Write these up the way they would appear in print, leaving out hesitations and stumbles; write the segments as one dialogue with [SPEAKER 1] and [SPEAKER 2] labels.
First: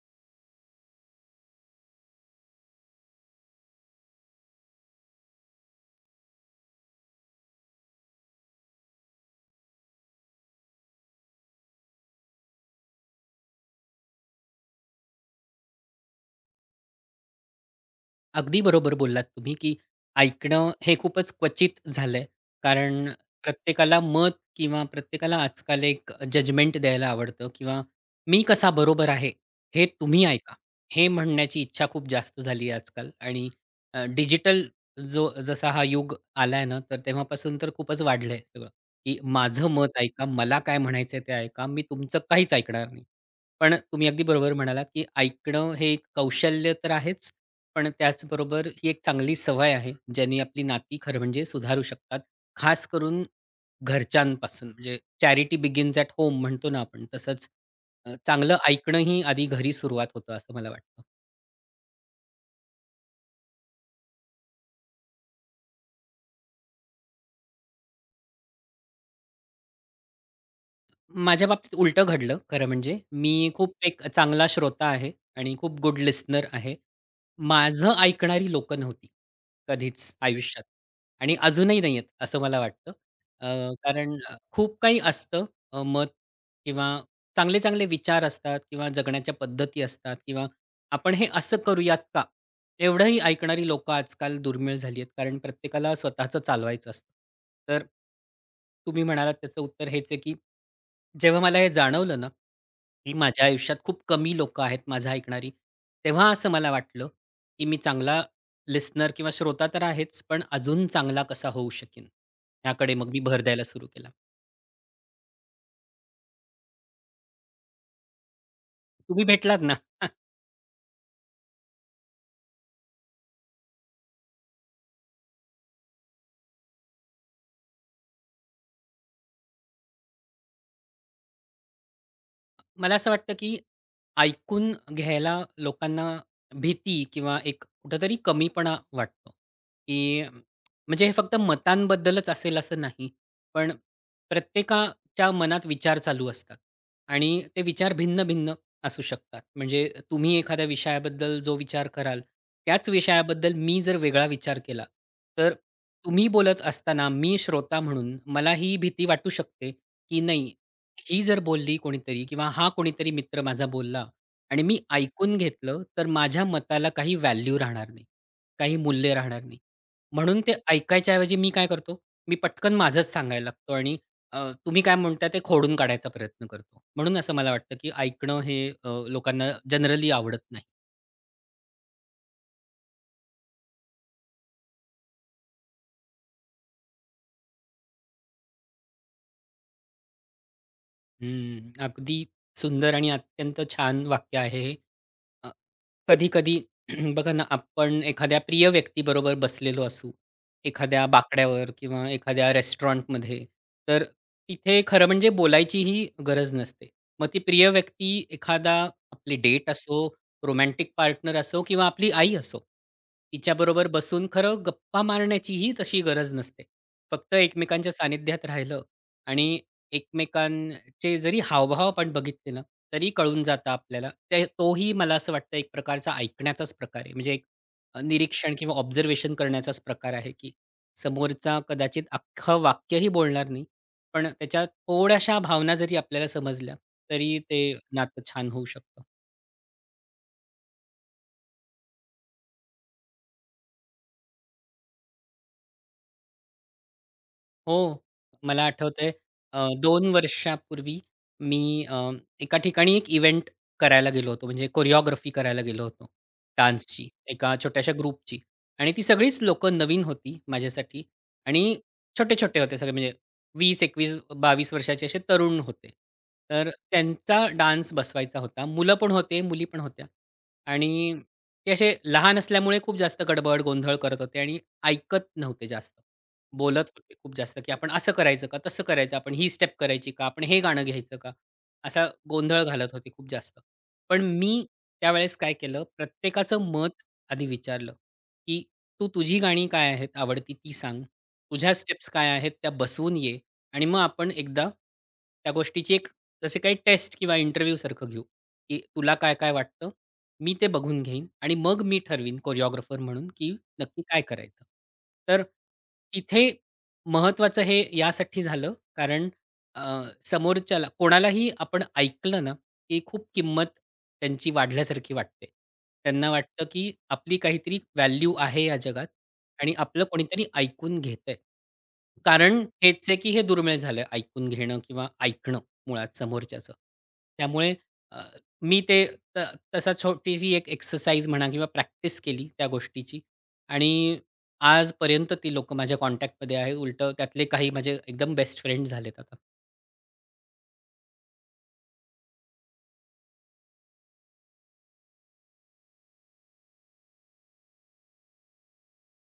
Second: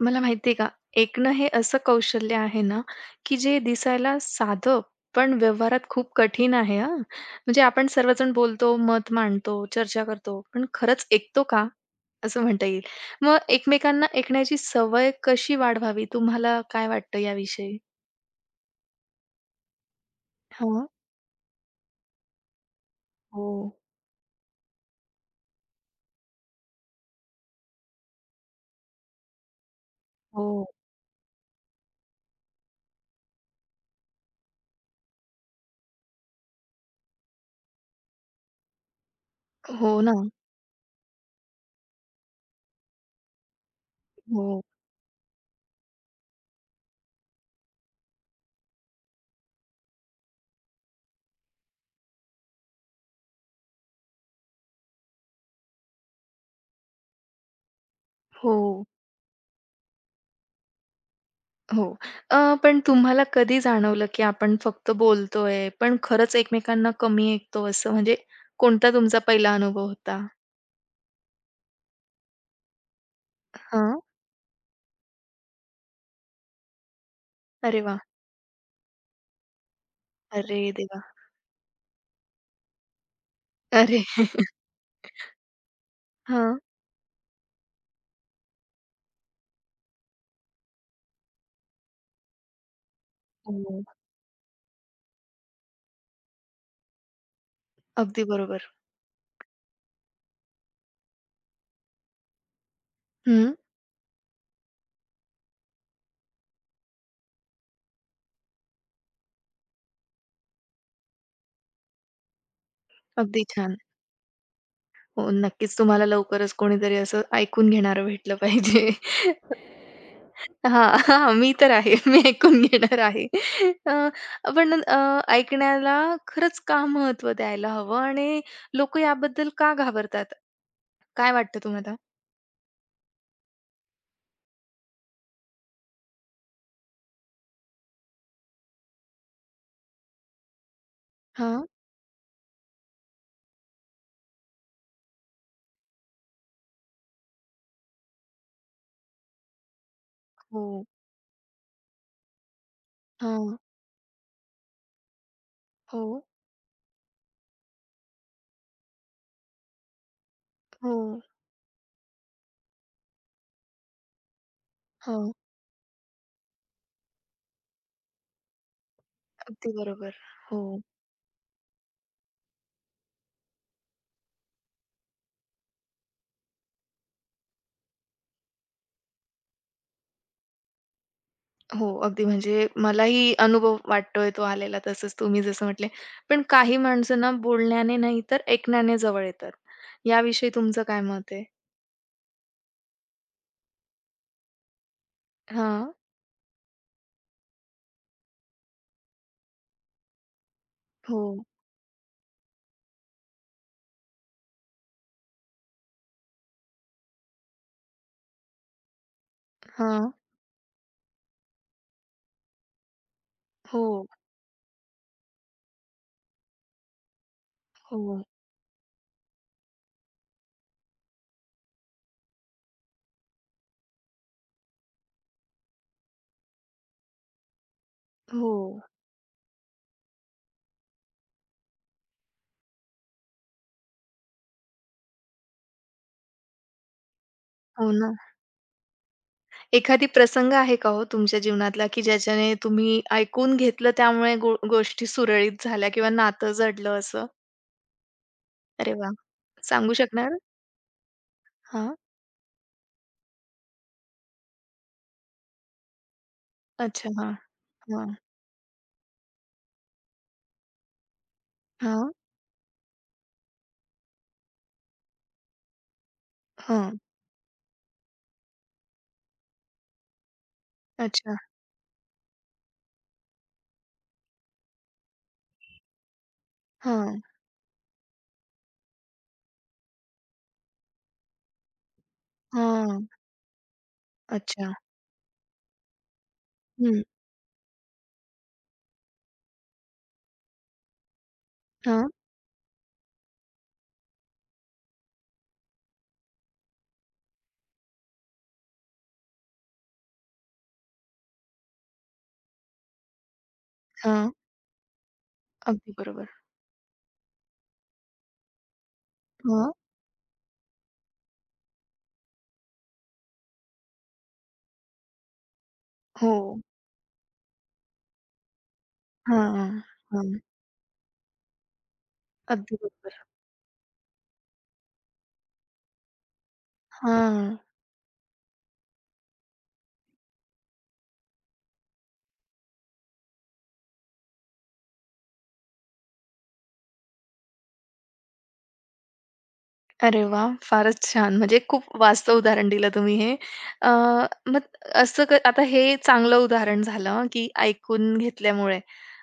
[SPEAKER 1] मला माहिती आहे का, ऐकणं हे असं कौशल्य आहे ना, की जे दिसायला साधं पण व्यवहारात खूप कठीण आहे हां. म्हणजे आपण सर्वजण बोलतो, मत मांडतो, चर्चा करतो, पण खरंच ऐकतो का? असं म्हणता येईल. मग एकमेकांना ऐकण्याची सवय कशी वाढवावी? तुम्हाला काय वाटतं याविषयी?
[SPEAKER 2] अगदी बरोबर बोललात तुम्ही, की ऐकणं
[SPEAKER 1] हां.
[SPEAKER 2] हे खूपच क्वचित झालंय. कारण
[SPEAKER 1] हो.
[SPEAKER 2] प्रत्येकाला मत किंवा प्रत्येकाला आजकाल एक जजमेंट द्यायला आवडतं किंवा "मी कसा बरोबर आहे, हे तुम्ही ऐका."
[SPEAKER 1] हो.
[SPEAKER 2] हे म्हणण्याची इच्छा खूप जास्त झाली आहे आजकाल आणि डिजिटल जो जसा हा युग आलाय ना, तर तेव्हापासून तर खूपच वाढलंय सगळं, की "माझं मत
[SPEAKER 1] हो ना.
[SPEAKER 2] ऐका, मला काय म्हणायचंय ते ऐका, मी तुमचं काहीच ऐकणार नाही." पण तुम्ही अगदी बरोबर
[SPEAKER 1] हो.
[SPEAKER 2] म्हणालात, की ऐकणं हे एक कौशल्य तर आहेच, पण त्याचबरोबर ही एक चांगली सवय आहे, ज्याने आपली नाती खरं म्हणजे सुधारू शकतात. खास करून घरच्यांपासून, म्हणजे चॅरिटी बिगिन्स ॲट होम म्हणतो ना आपण, तसंच
[SPEAKER 1] हो.
[SPEAKER 2] चांगलं ऐकणंही आधी घरी सुरुवात होतं असं मला वाटतं.
[SPEAKER 1] हो. पण तुम्हाला कधी जाणवलं, की आपण फक्त बोलतोय, पण खरंच एकमेकांना कमी ऐकतो असं? म्हणजे कोणता तुमचा पहिला अनुभव होता?
[SPEAKER 2] माझ्या बाबतीत उलटं घडलं खरं म्हणजे. मी खूप
[SPEAKER 1] हां.
[SPEAKER 2] एक चांगला श्रोता आहे आणि खूप गुड लिस्नर आहे.
[SPEAKER 1] अरे
[SPEAKER 2] माझं
[SPEAKER 1] वाह!
[SPEAKER 2] ऐकणारी लोकं नव्हती कधीच
[SPEAKER 1] अरे
[SPEAKER 2] आयुष्यात
[SPEAKER 1] देवा!
[SPEAKER 2] आणि अजूनही नाही आहेत असं मला वाटतं. अ,
[SPEAKER 1] अरे!
[SPEAKER 2] कारण खूप काही असतं, मत
[SPEAKER 1] हां.
[SPEAKER 2] किंवा चांगले-चांगले विचार असतात किंवा जगण्याच्या पद्धती असतात किंवा आपण हे असं करूयात का? एवढंही ऐकणारी
[SPEAKER 1] हो.
[SPEAKER 2] लोकं आजकाल दुर्मिळ झाली आहेत, कारण प्रत्येकाला स्वतःचं चालवायचं असतं. तर
[SPEAKER 1] अगदी बरोबर.
[SPEAKER 2] तुम्ही म्हणालात त्याचं उत्तर हेच आहे, की जेव्हा मला हे जाणवलं ना, की माझ्या
[SPEAKER 1] हं.
[SPEAKER 2] आयुष्यात खूप कमी लोकं आहेत माझा ऐकणारी, तेव्हा असं मला वाटलं, की मी चांगला लिसनर किंवा श्रोता तर आहेच, पण अजून चांगला कसा होऊ शकेन? याकडे मग मी भर
[SPEAKER 1] अगदी
[SPEAKER 2] द्यायला
[SPEAKER 1] छान.
[SPEAKER 2] सुरू केला.
[SPEAKER 1] हो, नक्कीच तुम्हाला लवकरच कोणीतरी असं ऐकून घेणारं भेटलं पाहिजे.
[SPEAKER 2] तुम्ही भेटलात ना?
[SPEAKER 1] हां, हां, मी तर आहे. मी ऐकून घेणार आहे. अ, पण अ, ऐकण्याला खरंच का महत्त्व द्यायला हवं आणि लोकं याबद्दल का घाबरतात? काय वाटतं तुम्हाला?
[SPEAKER 2] मला असं वाटतं, की ऐकून घ्यायला लोकांना भीती किंवा एक कुठेतरी कमीपणा वाटतो, की म्हणजे हे फक्त
[SPEAKER 1] हां,
[SPEAKER 2] मतांबद्दलच असेल असं नाही. पण प्रत्येकाच्या मनात विचार चालू असतात आणि ते विचार भिन्न-भिन्न असू शकतात. म्हणजे तुम्ही एखाद्या
[SPEAKER 1] हो,
[SPEAKER 2] विषयाबद्दल जो विचार कराल, त्याच विषयाबद्दल
[SPEAKER 1] हां,
[SPEAKER 2] मी जर वेगळा विचार केला, तर
[SPEAKER 1] हो,
[SPEAKER 2] तुम्ही बोलत असताना मी श्रोता म्हणून मला ही भीती वाटू शकते, की नाही,
[SPEAKER 1] हो,
[SPEAKER 2] ही जर बोलली कोणीतरी किंवा हा कोणीतरी मित्र माझा बोलला आणि मी
[SPEAKER 1] हो.
[SPEAKER 2] ऐकून घेतलं, तर माझ्या मताला काही व्हॅल्यू राहणार नाही. काही मूल्य राहणार नाही.
[SPEAKER 1] अगदी बरोबर.
[SPEAKER 2] म्हणून ते
[SPEAKER 1] हो.
[SPEAKER 2] ऐकायच्या ऐवजी मी काय करतो, मी पटकन माझंच सांगायला लागतो आणि अ, तुम्ही काय म्हणताय ते खोडून काढायचा प्रयत्न करतो. म्हणून असं मला वाटतं, की ऐकणं हे लोकांना जनरली आवडत नाही.
[SPEAKER 1] हो, अगदी म्हणजे मलाही अनुभव वाटतोय तो आलेला तसंच तुम्ही जसं म्हटले. पण काही माणसं ना बोलण्याने नाही तर ऐकण्याने जवळ येतात. याविषयी तुमचं काय मत आहे?
[SPEAKER 2] हं, अगदी सुंदर आणि अत्यंत छान वाक्य आहे हे.
[SPEAKER 1] हां,
[SPEAKER 2] कधी-कधी बघा ना, आपण एखाद्या प्रिय व्यक्तीबरोबर बसलेलो असू, एखाद्या
[SPEAKER 1] हो.
[SPEAKER 2] बाकड्यावर किंवा एखाद्या रेस्टॉरंटमध्ये, तर तिथे खरं म्हणजे बोलायचीही गरज नसते. मग ती प्रिय व्यक्ती, एखादा, आपली डेट असो,
[SPEAKER 1] हां,
[SPEAKER 2] रोमॅन्टिक पार्टनर असो किंवा आपली आई असो, तिच्याबरोबर
[SPEAKER 1] हो,
[SPEAKER 2] बसून खरं गप्पा मारण्याचीही तशी गरज नसते. फक्त एकमेकांच्या
[SPEAKER 1] हो,
[SPEAKER 2] सानिध्यात राहिलं आणि चे जरी हावभाव आपण बघितले ना, तरी कळून जातं आपल्याला. ते, तोही मला असं वाटतं, एक प्रकारचा ऐकण्याचाच प्रकार आहे. म्हणजे एक
[SPEAKER 1] हो.
[SPEAKER 2] निरीक्षण किंवा ऑब्झर्वेशन करण्याचाच प्रकार आहे, की समोरचा कदाचित अख्खं वाक्यही बोलणार नाही, पण त्याच्या थोड्याशा भावना जरी आपल्याला समजल्या, तरी ते
[SPEAKER 1] हो ना.
[SPEAKER 2] नातं छान होऊ शकतं.
[SPEAKER 1] एखादी प्रसंग आहे का हो तुमच्या जीवनातला, की ज्याच्याने तुम्ही ऐकून घेतलं त्यामुळे गोष्टी सुरळीत झाल्या किंवा नातं जडलं असं?
[SPEAKER 2] हो. मला
[SPEAKER 1] अरे
[SPEAKER 2] आठवतंय,
[SPEAKER 1] वाह! सांगू
[SPEAKER 2] दोन
[SPEAKER 1] शकणार?
[SPEAKER 2] वर्षापूर्वी मी
[SPEAKER 1] हां,
[SPEAKER 2] अ, एका ठिकाणी एक इव्हेंट करायला गेलो होतो. म्हणजे कोरिओग्राफी करायला गेलो होतो डान्सची,
[SPEAKER 1] अच्छा. हां,
[SPEAKER 2] एका छोट्याशा
[SPEAKER 1] हां,
[SPEAKER 2] ग्रुपची. आणि ती सगळीच लोकं नवीन होती माझ्यासाठी. आणि
[SPEAKER 1] हां,
[SPEAKER 2] छोटे-छोटे होते सगळे म्हणजे 20, 21, 22 वर्षाचे असे तरुण होते. तर
[SPEAKER 1] हां.
[SPEAKER 2] त्यांचा डान्स बसवायचा होता. मुलं पण होते, मुली पण होत्या. आणि
[SPEAKER 1] अच्छा.
[SPEAKER 2] ते असे लहान असल्यामुळे खूप जास्त गडबड, गोंधळ करत होते आणि ऐकत नव्हते जास्त. बोलत
[SPEAKER 1] हां,
[SPEAKER 2] होते खूप जास्त, की आपण असं करायचं का? तसं करायचं? आपण ही स्टेप करायची का? आपण हे गाणं घ्यायचं का? असा गोंधळ घालत
[SPEAKER 1] हां.
[SPEAKER 2] होते खूप जास्त. पण मी
[SPEAKER 1] अच्छा.
[SPEAKER 2] त्यावेळेस काय केलं, प्रत्येकाचं मत आधी विचारलं, की "तू तुझी गाणी काय आहेत आवडती ती सांग. तुझ्या
[SPEAKER 1] हां,
[SPEAKER 2] स्टेप्स काय आहेत त्या बसवून ये आणि मग आपण एकदा त्या गोष्टीची एक जसे काही टेस्ट किंवा इंटरव्ह्यूसारखं घेऊ, की तुला काय-काय वाटतं. मी ते बघून घेईन आणि मग मी ठरवीन कोरिओग्राफर म्हणून, की नक्की काय
[SPEAKER 1] हां.
[SPEAKER 2] करायचं. तर
[SPEAKER 1] अगदी बरोबर.
[SPEAKER 2] तिथे महत्त्वाचं हे यासाठी झालं, कारण
[SPEAKER 1] हां.
[SPEAKER 2] अ, समोरच्याला कोणालाही आपण ऐकलं ना, की खूप किंमत त्यांची वाढल्यासारखी वाटते. त्यांना
[SPEAKER 1] हो.
[SPEAKER 2] वाटतं, की आपली काहीतरी व्हॅल्यू आहे या जगात
[SPEAKER 1] हां, हां.
[SPEAKER 2] आणि आपलं
[SPEAKER 1] हां.
[SPEAKER 2] कोणीतरी ऐकून घेतंय. कारण
[SPEAKER 1] अगदी
[SPEAKER 2] हेच
[SPEAKER 1] बरोबर.
[SPEAKER 2] आहे, की हे दुर्मिळ झालं ऐकून घेणं किंवा ऐकणं मुळात समोरच्याचं.
[SPEAKER 1] हां.
[SPEAKER 2] त्यामुळे अ, मी ते त तसा छोटीशी एक एक्सरसाइज म्हणा किंवा प्रॅक्टिस केली त्या गोष्टीची. आणि आजपर्यंत ती लोकं माझ्या कॉन्टॅक्टमध्ये आहेत. उलटं त्यातले काही माझे एकदम बेस्ट फ्रेंड झालेत आता.
[SPEAKER 1] अरे वाह! फारच छान. म्हणजे खूप वास्तव उदाहरण दिलं तुम्ही हे. अ, मग असं आता हे चांगलं उदाहरण झालं हं, की ऐकून घेतल्यामुळे.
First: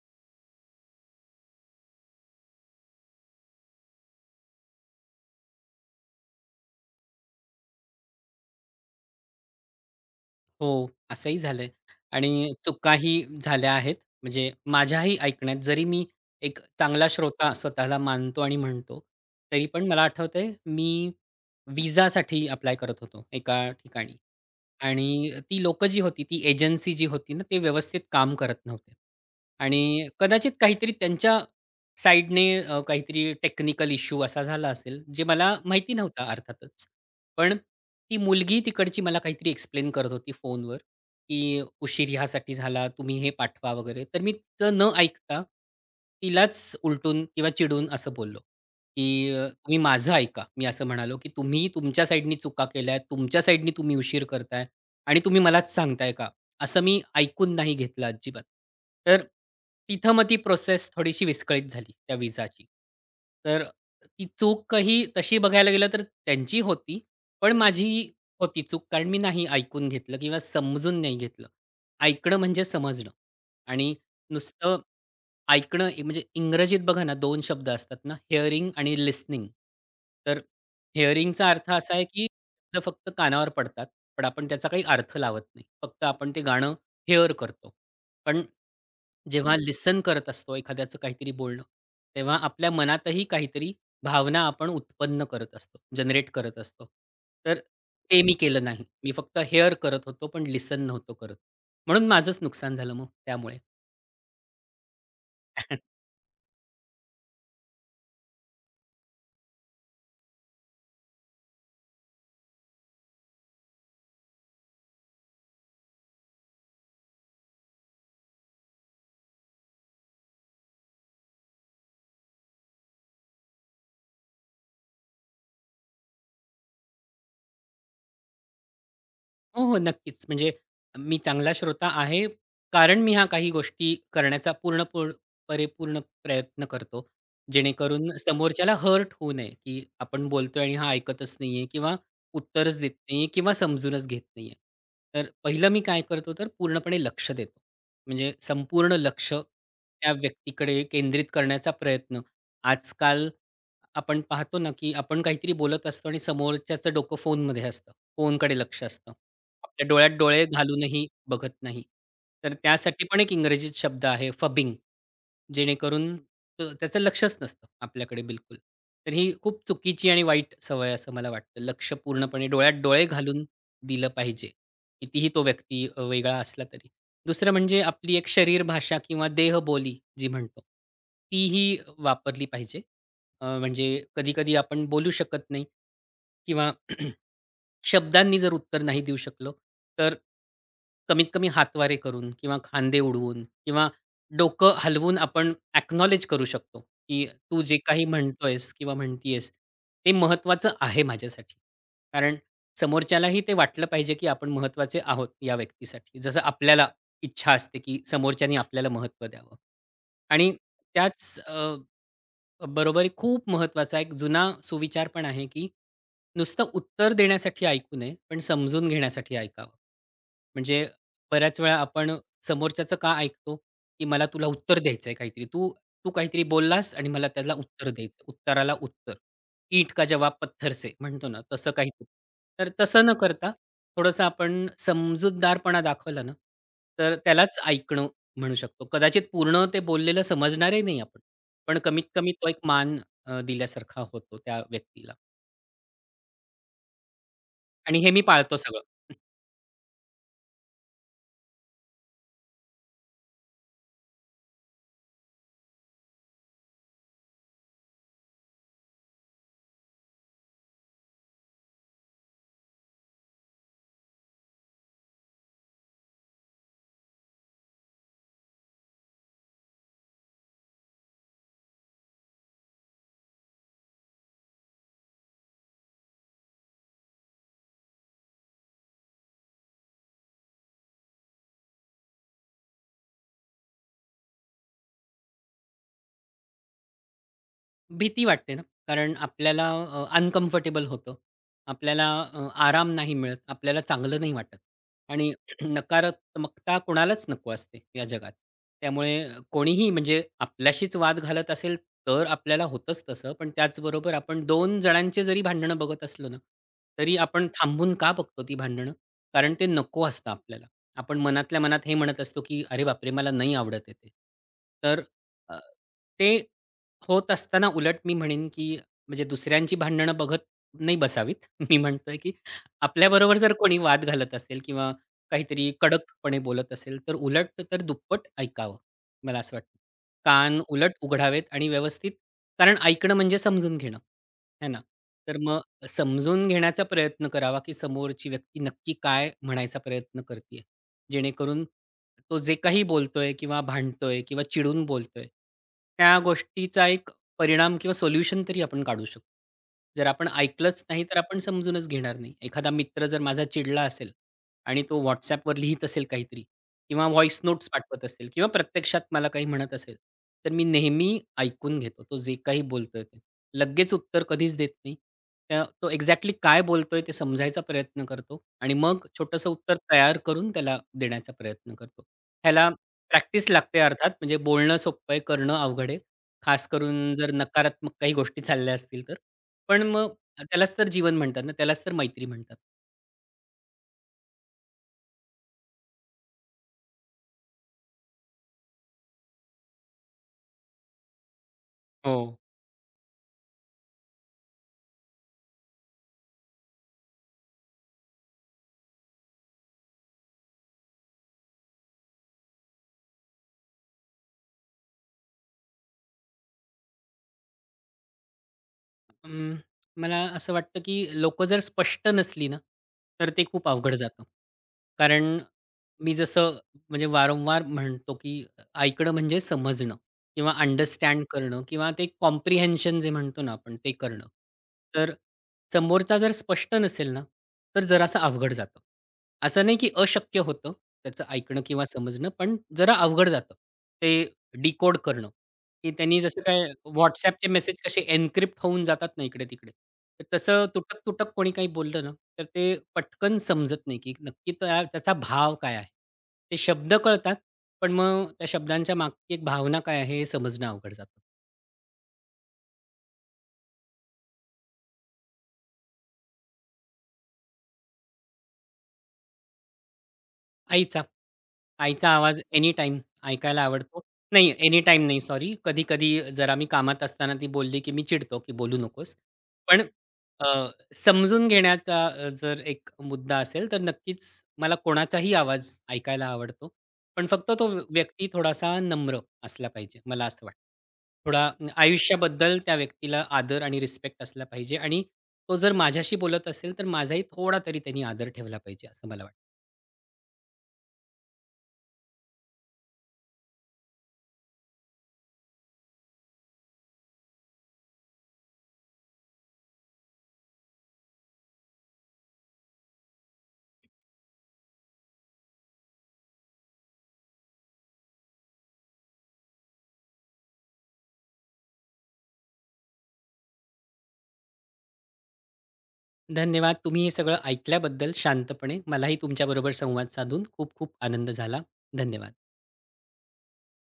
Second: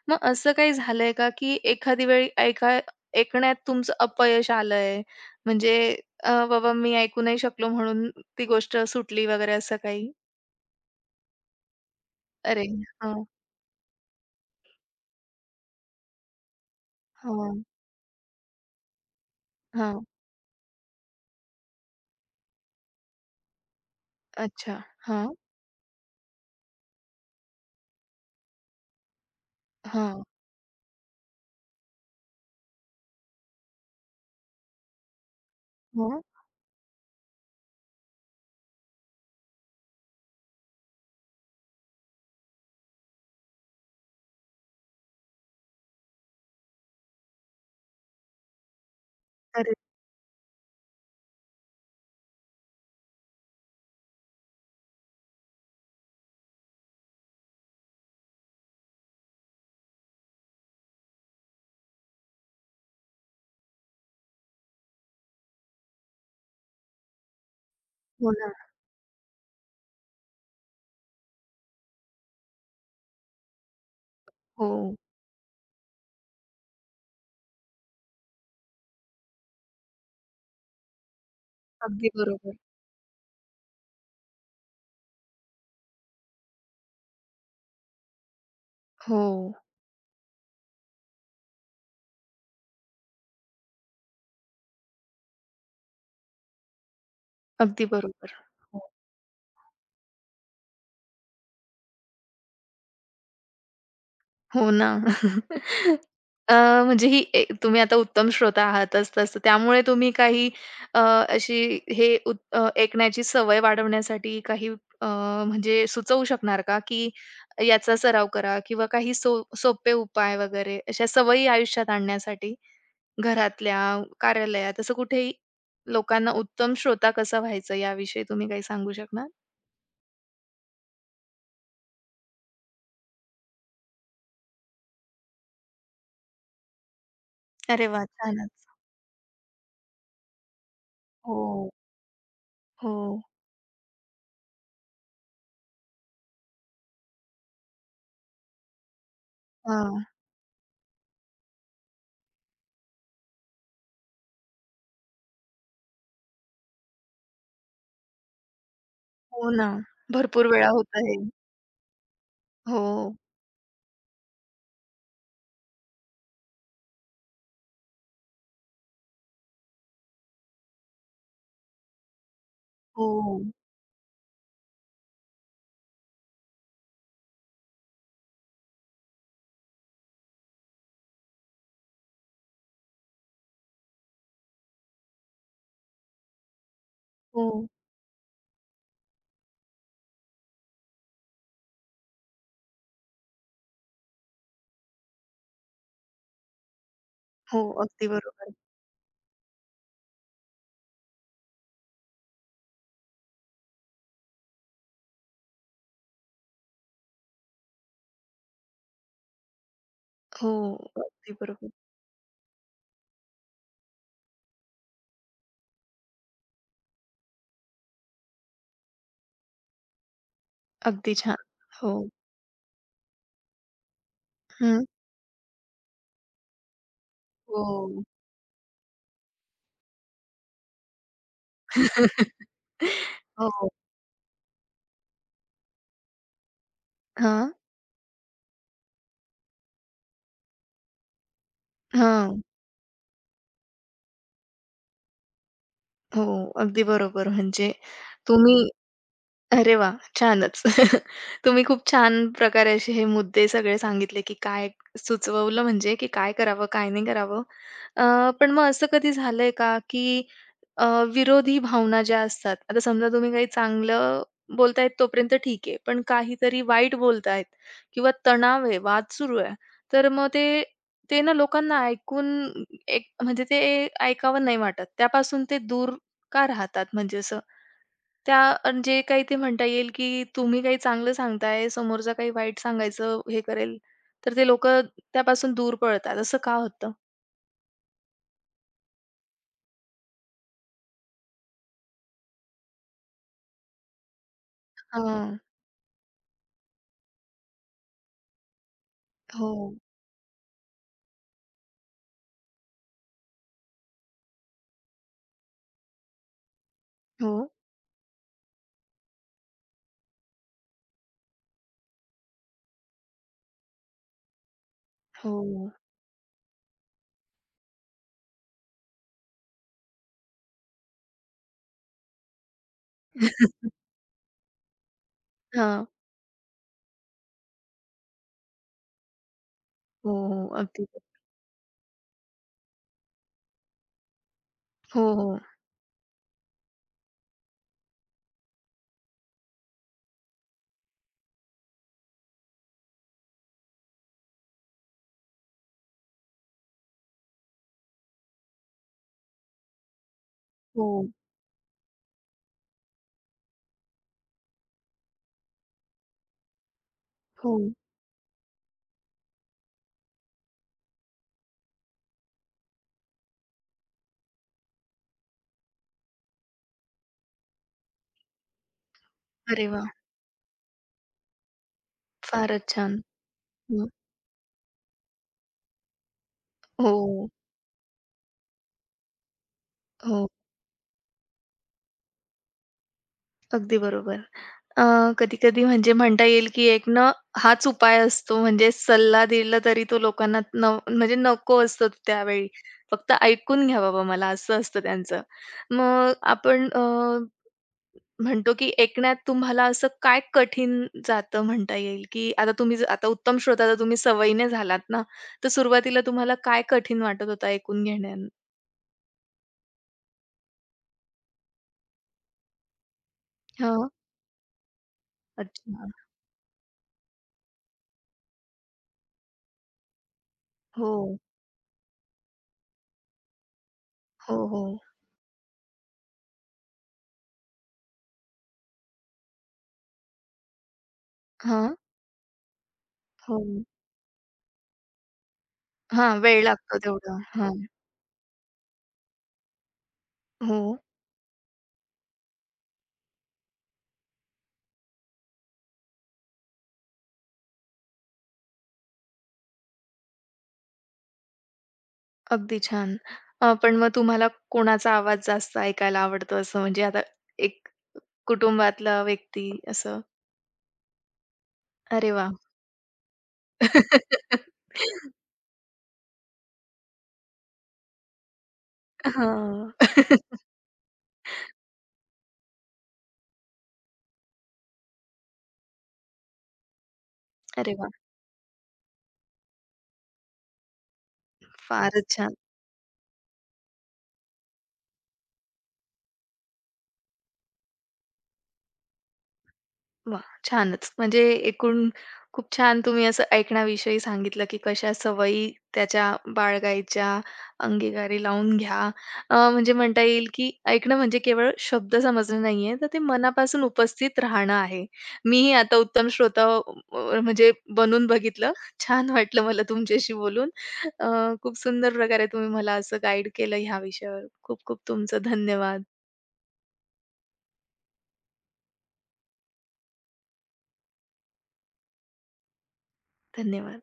[SPEAKER 1] मग असं काही झालंय का, की एखादी वेळी ऐकण्यात तुमचं अपयश आलंय? म्हणजे बाबा मी ऐकू नाही शकलो म्हणून ती गोष्ट सुटली वगैरे असं काही?
[SPEAKER 2] हो, असंही झालंय आणि
[SPEAKER 1] अरे!
[SPEAKER 2] चुकाही
[SPEAKER 1] हां,
[SPEAKER 2] झाल्या आहेत. म्हणजे माझ्याही ऐकण्यात, जरी मी एक चांगला श्रोता
[SPEAKER 1] हां,
[SPEAKER 2] स्वतःला मानतो आणि म्हणतो, तरी पण मला
[SPEAKER 1] हां.
[SPEAKER 2] आठवतंय मी विसासाठी अप्लाय करत होतो एका ठिकाणी.
[SPEAKER 1] अच्छा. हां,
[SPEAKER 2] आणि ती लोकं जी होती, ती एजन्सी जी होती ना, ते व्यवस्थित काम करत नव्हते. आणि
[SPEAKER 1] हां.
[SPEAKER 2] कदाचित काहीतरी त्यांच्या साइडने काहीतरी टेक्निकल इश्यू असा झाला असेल, जे मला माहिती
[SPEAKER 1] हो,
[SPEAKER 2] नव्हता अर्थातच. पण ती मुलगी तिकडची मला काहीतरी एक्सप्लेन करत होती फोनवर, की "उशीर ह्यासाठी झाला, तुम्ही हे पाठवा" वगैरे. तर मी तिचं न ऐकता तिलाच उलटून किंवा चिडून असं बोललो, की
[SPEAKER 1] अरे!
[SPEAKER 2] "तुम्ही माझं ऐका." मी असं म्हणालो, की "तुम्ही तुमच्या साइडनी चुका केल्यात, तुमच्या साइडनी तुम्ही उशीर करताय. आणि तुम्ही मलाच सांगताय का?" असं मी ऐकून नाही घेतलं अजिबात. तर तिथं मग ती प्रोसेस थोडीशी विस्कळीत झाली त्या विसाची. तर ती चूकही तशी बघायला गेलं तर त्यांची होती, पण माझी
[SPEAKER 1] हो ना.
[SPEAKER 2] होती चूक, कारण मी नाही ऐकून घेतलं किंवा समजून नाही घेतलं. ऐकणं म्हणजे समजणं आणि नुसतं
[SPEAKER 1] हो,
[SPEAKER 2] म्हणजे इंग्रजीत बघा ना 2 शब्द असतात ना, हिअरिंग आणि लिसनिंग. तर हिअरिंगचा अर्थ असा आहे,
[SPEAKER 1] अगदी
[SPEAKER 2] की
[SPEAKER 1] बरोबर.
[SPEAKER 2] शब्द फक्त कानावर पडतात, पण आपण त्याचा काही अर्थ लावत नाही. फक्त आपण ते गाणं हेअर करतो. पण
[SPEAKER 1] हो,
[SPEAKER 2] जेव्हा लिसन करत असतो एखाद्याचं काहीतरी बोलणं, तेव्हा आपल्या मनातही काहीतरी भावना आपण उत्पन्न करत असतो, जनरेट करत असतो. तर
[SPEAKER 1] अगदी
[SPEAKER 2] ते
[SPEAKER 1] बरोबर.
[SPEAKER 2] मी केलं
[SPEAKER 1] हो,
[SPEAKER 2] नाही. मी फक्त हेअर करत होतो, पण लिसन नव्हतो करत. म्हणून माझंच नुकसान झालं मग त्यामुळे.
[SPEAKER 1] हो ना. अ, म्हणजे ही ए तुम्ही आता उत्तम श्रोता आहातच तसं त्यामुळे तुम्ही काही अ, अशी हे उत अ, ऐकण्याची सवय वाढवण्यासाठी काही अ, म्हणजे सुचवू शकणार का, की याचा सराव करा किंवा काही सोपे उपाय वगैरे अशा सवयी आयुष्यात आणण्यासाठी घरातल्या, कार्यालयात असं कुठेही लोकांना उत्तम श्रोता कसा व्हायचं याविषयी तुम्ही काही सांगू शकणार?
[SPEAKER 2] हो, हो. नक्कीच. म्हणजे मी चांगला श्रोता आहे, कारण मी ह्या काही गोष्टी करण्याचा पूर्ण पूर्ण परिपूर्ण प्रयत्न करतो.
[SPEAKER 1] अरे वाह!
[SPEAKER 2] जेणेकरून
[SPEAKER 1] छानच.
[SPEAKER 2] समोरच्याला हर्ट होऊ नये, की आपण बोलतोय आणि हा ऐकतच नाहीये
[SPEAKER 1] हो,
[SPEAKER 2] किंवा उत्तरच देत
[SPEAKER 1] हो.
[SPEAKER 2] नाहीये किंवा समजूनच घेत नाहीये. तर पहिलं मी काय करतो, तर पूर्णपणे लक्ष देतो. म्हणजे संपूर्ण लक्ष
[SPEAKER 1] हां.
[SPEAKER 2] त्या व्यक्तीकडे केंद्रित करण्याचा प्रयत्न. आजकाल आपण पाहतो ना, की आपण काहीतरी बोलत असतो आणि समोरच्याचं डोकं फोनमध्ये असतं. फोनकडे लक्ष असतं.
[SPEAKER 1] हो ना.
[SPEAKER 2] आपल्या डोळ्यात डोळे
[SPEAKER 1] भरपूर वेळा होत
[SPEAKER 2] घालूनही
[SPEAKER 1] आहे.
[SPEAKER 2] बघत नाही. तर त्यासाठी
[SPEAKER 1] हो,
[SPEAKER 2] पण एक इंग्रजीत शब्द आहे, फबिंग. जेणेकरून त्याचं लक्षच नसतं आपल्याकडे बिलकुल. तर ही खूप चुकीची आणि वाईट सवय असं मला वाटतं. लक्ष पूर्णपणे डोळ्यात डोळे
[SPEAKER 1] हो,
[SPEAKER 2] घालून दिलं पाहिजे. कितीही तो व्यक्ती वेगळा असला तरी. दुसरं म्हणजे आपली एक शरीर भाषा किंवा देहबोली जी म्हणतो, तीही वापरली पाहिजे. म्हणजे कधी-कधी आपण बोलू शकत नाही किंवा
[SPEAKER 1] हो,
[SPEAKER 2] शब्दांनी जर उत्तर नाही देऊ शकलो, तर कमीत कमी हातवारे करून किंवा खांदे उडवून किंवा डोकं हलवून आपण अॅक्नॉलेज करू शकतो, की
[SPEAKER 1] हो.
[SPEAKER 2] तू जे काही
[SPEAKER 1] अगदी बरोबर.
[SPEAKER 2] म्हणतोयस किंवा म्हणतीयेस, ते महत्त्वाचं आहे माझ्यासाठी. कारण समोरच्यालाही ते वाटलं पाहिजे, की आपण महत्त्वाचे आहोत या व्यक्तीसाठी. जसं आपल्याला इच्छा असते, की समोरच्याने आपल्याला महत्त्व द्यावं.
[SPEAKER 1] हो,
[SPEAKER 2] आणि
[SPEAKER 1] अगदी
[SPEAKER 2] त्याच
[SPEAKER 1] बरोबर.
[SPEAKER 2] बरोबर आहे. खूप महत्वाचा एक जुना सुविचार पण आहे, की नुसतं उत्तर देण्यासाठी ऐकू नये, पण समजून घेण्यासाठी ऐकावं. म्हणजे
[SPEAKER 1] अगदी छान.
[SPEAKER 2] बऱ्याच वेळा
[SPEAKER 1] हो.
[SPEAKER 2] आपण समोरच्याचं का ऐकतो, की मला तुला उत्तर
[SPEAKER 1] हं.
[SPEAKER 2] द्यायचंय काहीतरी. तू तू काहीतरी बोललास आणि मला त्याला उत्तर
[SPEAKER 1] हो.
[SPEAKER 2] द्यायचं. उत्तराला उत्तर. "ईंट का जवाब पत्थर से" म्हणतो ना, तसं काहीतरी. तर तसं न करता
[SPEAKER 1] हो.
[SPEAKER 2] थोडंसं आपण समजूतदारपणा दाखवला ना, तर
[SPEAKER 1] हां,
[SPEAKER 2] त्यालाच ऐकणं म्हणू शकतो. कदाचित पूर्ण ते बोललेलं समजणारही नाही आपण. पण कमीत कमी
[SPEAKER 1] हां.
[SPEAKER 2] तो एक मान दिल्यासारखा होतो त्या व्यक्तीला.
[SPEAKER 1] हो, अगदी बरोबर. म्हणजे
[SPEAKER 2] आणि हे मी पाळतो
[SPEAKER 1] तुम्ही
[SPEAKER 2] सगळं.
[SPEAKER 1] अरे वाह! छानच. तुम्ही खूप छान प्रकारे असे हे मुद्दे सगळे सांगितले, की काय सुचवलं म्हणजे की काय करावं, काय नाही करावं. पण मग असं कधी झालंय का, की अ, विरोधी भावना ज्या असतात, आता समजा तुम्ही काही चांगलं बोलतायत तोपर्यंत ठीक आहे, पण काहीतरी वाईट बोलतायत किंवा तणाव आहे, वाद सुरू आहे, तर मग ते ते ना लोकांना ऐकून एक म्हणजे ते ऐकावं नाही वाटत. त्यापासून ते दूर का राहतात म्हणजे असं? त्या म्हणजे काही ते म्हणता येईल, की तुम्ही काही चांगलं सांगताय, समोरचा काही वाईट सांगायचं हे करेल, तर ते लोकं त्यापासून दूर पळतात. असं का होतं?
[SPEAKER 2] भीती वाटते ना, कारण आपल्याला अनकम्फर्टेबल होतं. आपल्याला आराम नाही मिळत. आपल्याला चांगलं नाही वाटत. आणि
[SPEAKER 1] हां.
[SPEAKER 2] नकारात्मकता कोणालाच नको असते या जगात. त्यामुळे
[SPEAKER 1] हो,
[SPEAKER 2] कोणीही म्हणजे आपल्याशीच वाद घालत असेल, तर आपल्याला होतंच तसं. पण त्याचबरोबर आपण 2 जणांचे जरी भांडणं बघत असलो ना, तरी
[SPEAKER 1] हो,
[SPEAKER 2] आपण थांबून का बघतो ती भांडणं? कारण ते नको असतं आपल्याला. आपण मनातल्या मनात हे म्हणत असतो, की "अरे बापरे! मला नाही आवडत आहे." तर अ,
[SPEAKER 1] हो.
[SPEAKER 2] ते होत असताना उलट मी म्हणेन, की म्हणजे दुसऱ्यांची भांडणं बघत नाही बसावीत. मी म्हणतोय, की आपल्याबरोबर जर कोणी वाद घालत असेल किंवा काहीतरी
[SPEAKER 1] हां.
[SPEAKER 2] कडकपणे बोलत असेल, तर उलट तर दुप्पट ऐकावं, मला असं वाटतं.
[SPEAKER 1] हो, हो.
[SPEAKER 2] कान
[SPEAKER 1] अगदी.
[SPEAKER 2] उलट उघडावेत आणि व्यवस्थित, कारण ऐकणं म्हणजे समजून घेणं, है ना?
[SPEAKER 1] हो, हो,
[SPEAKER 2] तर मग समजून घेण्याचा प्रयत्न करावा, की समोरची व्यक्ती नक्की काय म्हणायचा प्रयत्न करतीये. जेणेकरून तो जे काही बोलतोय किंवा भांडतोय किंवा चिडून बोलतोय, त्या गोष्टीचा एक परिणाम किंवा सोल्युशन तरी आपण काढू शकतो. जर आपण ऐकलंच
[SPEAKER 1] हो,
[SPEAKER 2] नाही, तर आपण समजूनच घेणार नाही. एखादा मित्र जर माझा चिडला असेल आणि तो WhatsAppवर लिहीत असेल काहीतरी किंवा व्हॉईस
[SPEAKER 1] हो.
[SPEAKER 2] नोट्स पाठवत असेल किंवा प्रत्यक्षात मला काही म्हणत असेल, तर मी नेहमी ऐकून घेतो. तो जे काही बोलतोय ते. लगेच उत्तर कधीच देत नाही. तो एक्झॅक्टली काय बोलतोय ते समजायचा प्रयत्न करतो आणि मग छोटंसं
[SPEAKER 1] अरे
[SPEAKER 2] उत्तर
[SPEAKER 1] वाह!
[SPEAKER 2] तयार करून त्याला देण्याचा प्रयत्न करतो.
[SPEAKER 1] फारच
[SPEAKER 2] ह्याला
[SPEAKER 1] छान.
[SPEAKER 2] प्रॅक्टिस लागते
[SPEAKER 1] हं.
[SPEAKER 2] अर्थात. म्हणजे बोलणं सोपं आहे, करणं अवघड आहे. खास करून
[SPEAKER 1] हो,
[SPEAKER 2] जर नकारात्मक काही गोष्टी चालल्या असतील तर. पण मग
[SPEAKER 1] हो.
[SPEAKER 2] त्यालाच तर जीवन म्हणतात ना, त्यालाच तर मैत्री म्हणतात.
[SPEAKER 1] अगदी बरोबर. अ, कधी-कधी म्हणजे म्हणता येईल, की एक ना हाच उपाय असतो. म्हणजे सल्ला दिला तरी तो लोकांना म्हणजे नको असतो तो
[SPEAKER 2] हो.
[SPEAKER 1] त्यावेळी. फक्त ऐकून घ्या बाबा मला असं असतं त्यांचं. मग आपण म्हणतो, की ऐकण्यात तुम्हाला असं काय कठीण जातं म्हणता येईल, की आता तुम्ही आता उत्तम श्रोता तर तुम्ही सवयीने झालात ना, तर सुरुवातीला तुम्हाला काय कठीण वाटत होतं ऐकून घेण्यान?
[SPEAKER 2] अं, मला असं वाटतं, की लोकं जर स्पष्ट नसली ना, तर ते खूप
[SPEAKER 1] हां.
[SPEAKER 2] अवघड जातं. कारण
[SPEAKER 1] अच्छा.
[SPEAKER 2] मी जसं म्हणजे वारंवार म्हणतो, की ऐकणं म्हणजे समजणं किंवा
[SPEAKER 1] हो.
[SPEAKER 2] अंडरस्टँड करणं किंवा ते कॉम्प्रिहेन्शन जे म्हणतो ना आपण ते करणं.
[SPEAKER 1] हो, हो.
[SPEAKER 2] तर समोरचा जर स्पष्ट नसेल ना, तर जरासं अवघड जातं. असं नाही, की अशक्य होतं त्याचं ऐकणं
[SPEAKER 1] हां.
[SPEAKER 2] किंवा समजणं, पण जरा अवघड
[SPEAKER 1] हो.
[SPEAKER 2] जातं ते डिकोड करणं. की
[SPEAKER 1] हां,
[SPEAKER 2] त्यांनी
[SPEAKER 1] वेळ
[SPEAKER 2] जसं काय
[SPEAKER 1] लागतो तेवढा.
[SPEAKER 2] WhatsAppचे
[SPEAKER 1] हां.
[SPEAKER 2] मेसेज कसे एन्क्रिप्ट होऊन जातात ना इकडे-तिकडे. तर
[SPEAKER 1] हो.
[SPEAKER 2] तसं तुटक-तुटक कोणी काही बोललं ना, तर ते पटकन समजत नाही, की नक्की त्या त्याचा भाव काय आहे? ते शब्द कळतात, पण मग त्या शब्दांच्या मागची एक भावना काय आहे हे समजणं अवघड जातं.
[SPEAKER 1] अगदी छान. पण मग तुम्हाला कोणाचा आवाज जास्त ऐकायला आवडतो असं म्हणजे आता एक कुटुंबातला व्यक्ती असं?
[SPEAKER 2] आईचा. आईचा
[SPEAKER 1] अरे वाह!
[SPEAKER 2] आवाज एनी टाइम
[SPEAKER 1] हां.
[SPEAKER 2] ऐकायला आवडतो. नाही, एनी टाइम नाही, सॉरी. कधी-कधी जरा मी कामात असताना ती बोलली, की मी चिडतो, की बोलू नकोस. पण अ, समजून घेण्याचा जर एक मुद्दा असेल, तर नक्कीच मला कोणाचाही आवाज ऐकायला आवडतो. पण फक्त तो
[SPEAKER 1] अरे वाह!
[SPEAKER 2] व्यक्ती थोडासा नम्र असला पाहिजे, मला असं वाटतं. थोडा
[SPEAKER 1] फारच छान.
[SPEAKER 2] आयुष्याबद्दल त्या व्यक्तीला आदर आणि रिस्पेक्ट असला पाहिजे आणि तो जर माझ्याशी बोलत असेल, तर माझाही थोडा तरी त्यांनी आदर ठेवला पाहिजे, असं मला वाटतं.
[SPEAKER 1] वाह! छानच. म्हणजे एकूण खूप छान तुम्ही असं ऐकण्याविषयी सांगितलं, की कशा सवयी त्याच्या बाळगायच्या, अंगीकारी लावून घ्या. म्हणजे म्हणता येईल, की ऐकणं म्हणजे केवळ शब्द समजणं नाहीये, तर ते मनापासून उपस्थित राहणं आहे. मीही आता उत्तम श्रोता म्हणजे बनून बघितलं. छान वाटलं मला तुमच्याशी बोलून. अ, खूप सुंदर प्रकारे तुम्ही मला असं गाईड केलं ह्या विषयावर. खूप खूप तुमचं धन्यवाद.
[SPEAKER 2] धन्यवाद. तुम्ही हे सगळं ऐकल्याबद्दल शांतपणे. मलाही तुमच्याबरोबर संवाद साधून खूप खूप आनंद झाला. धन्यवाद.
[SPEAKER 1] धन्यवाद.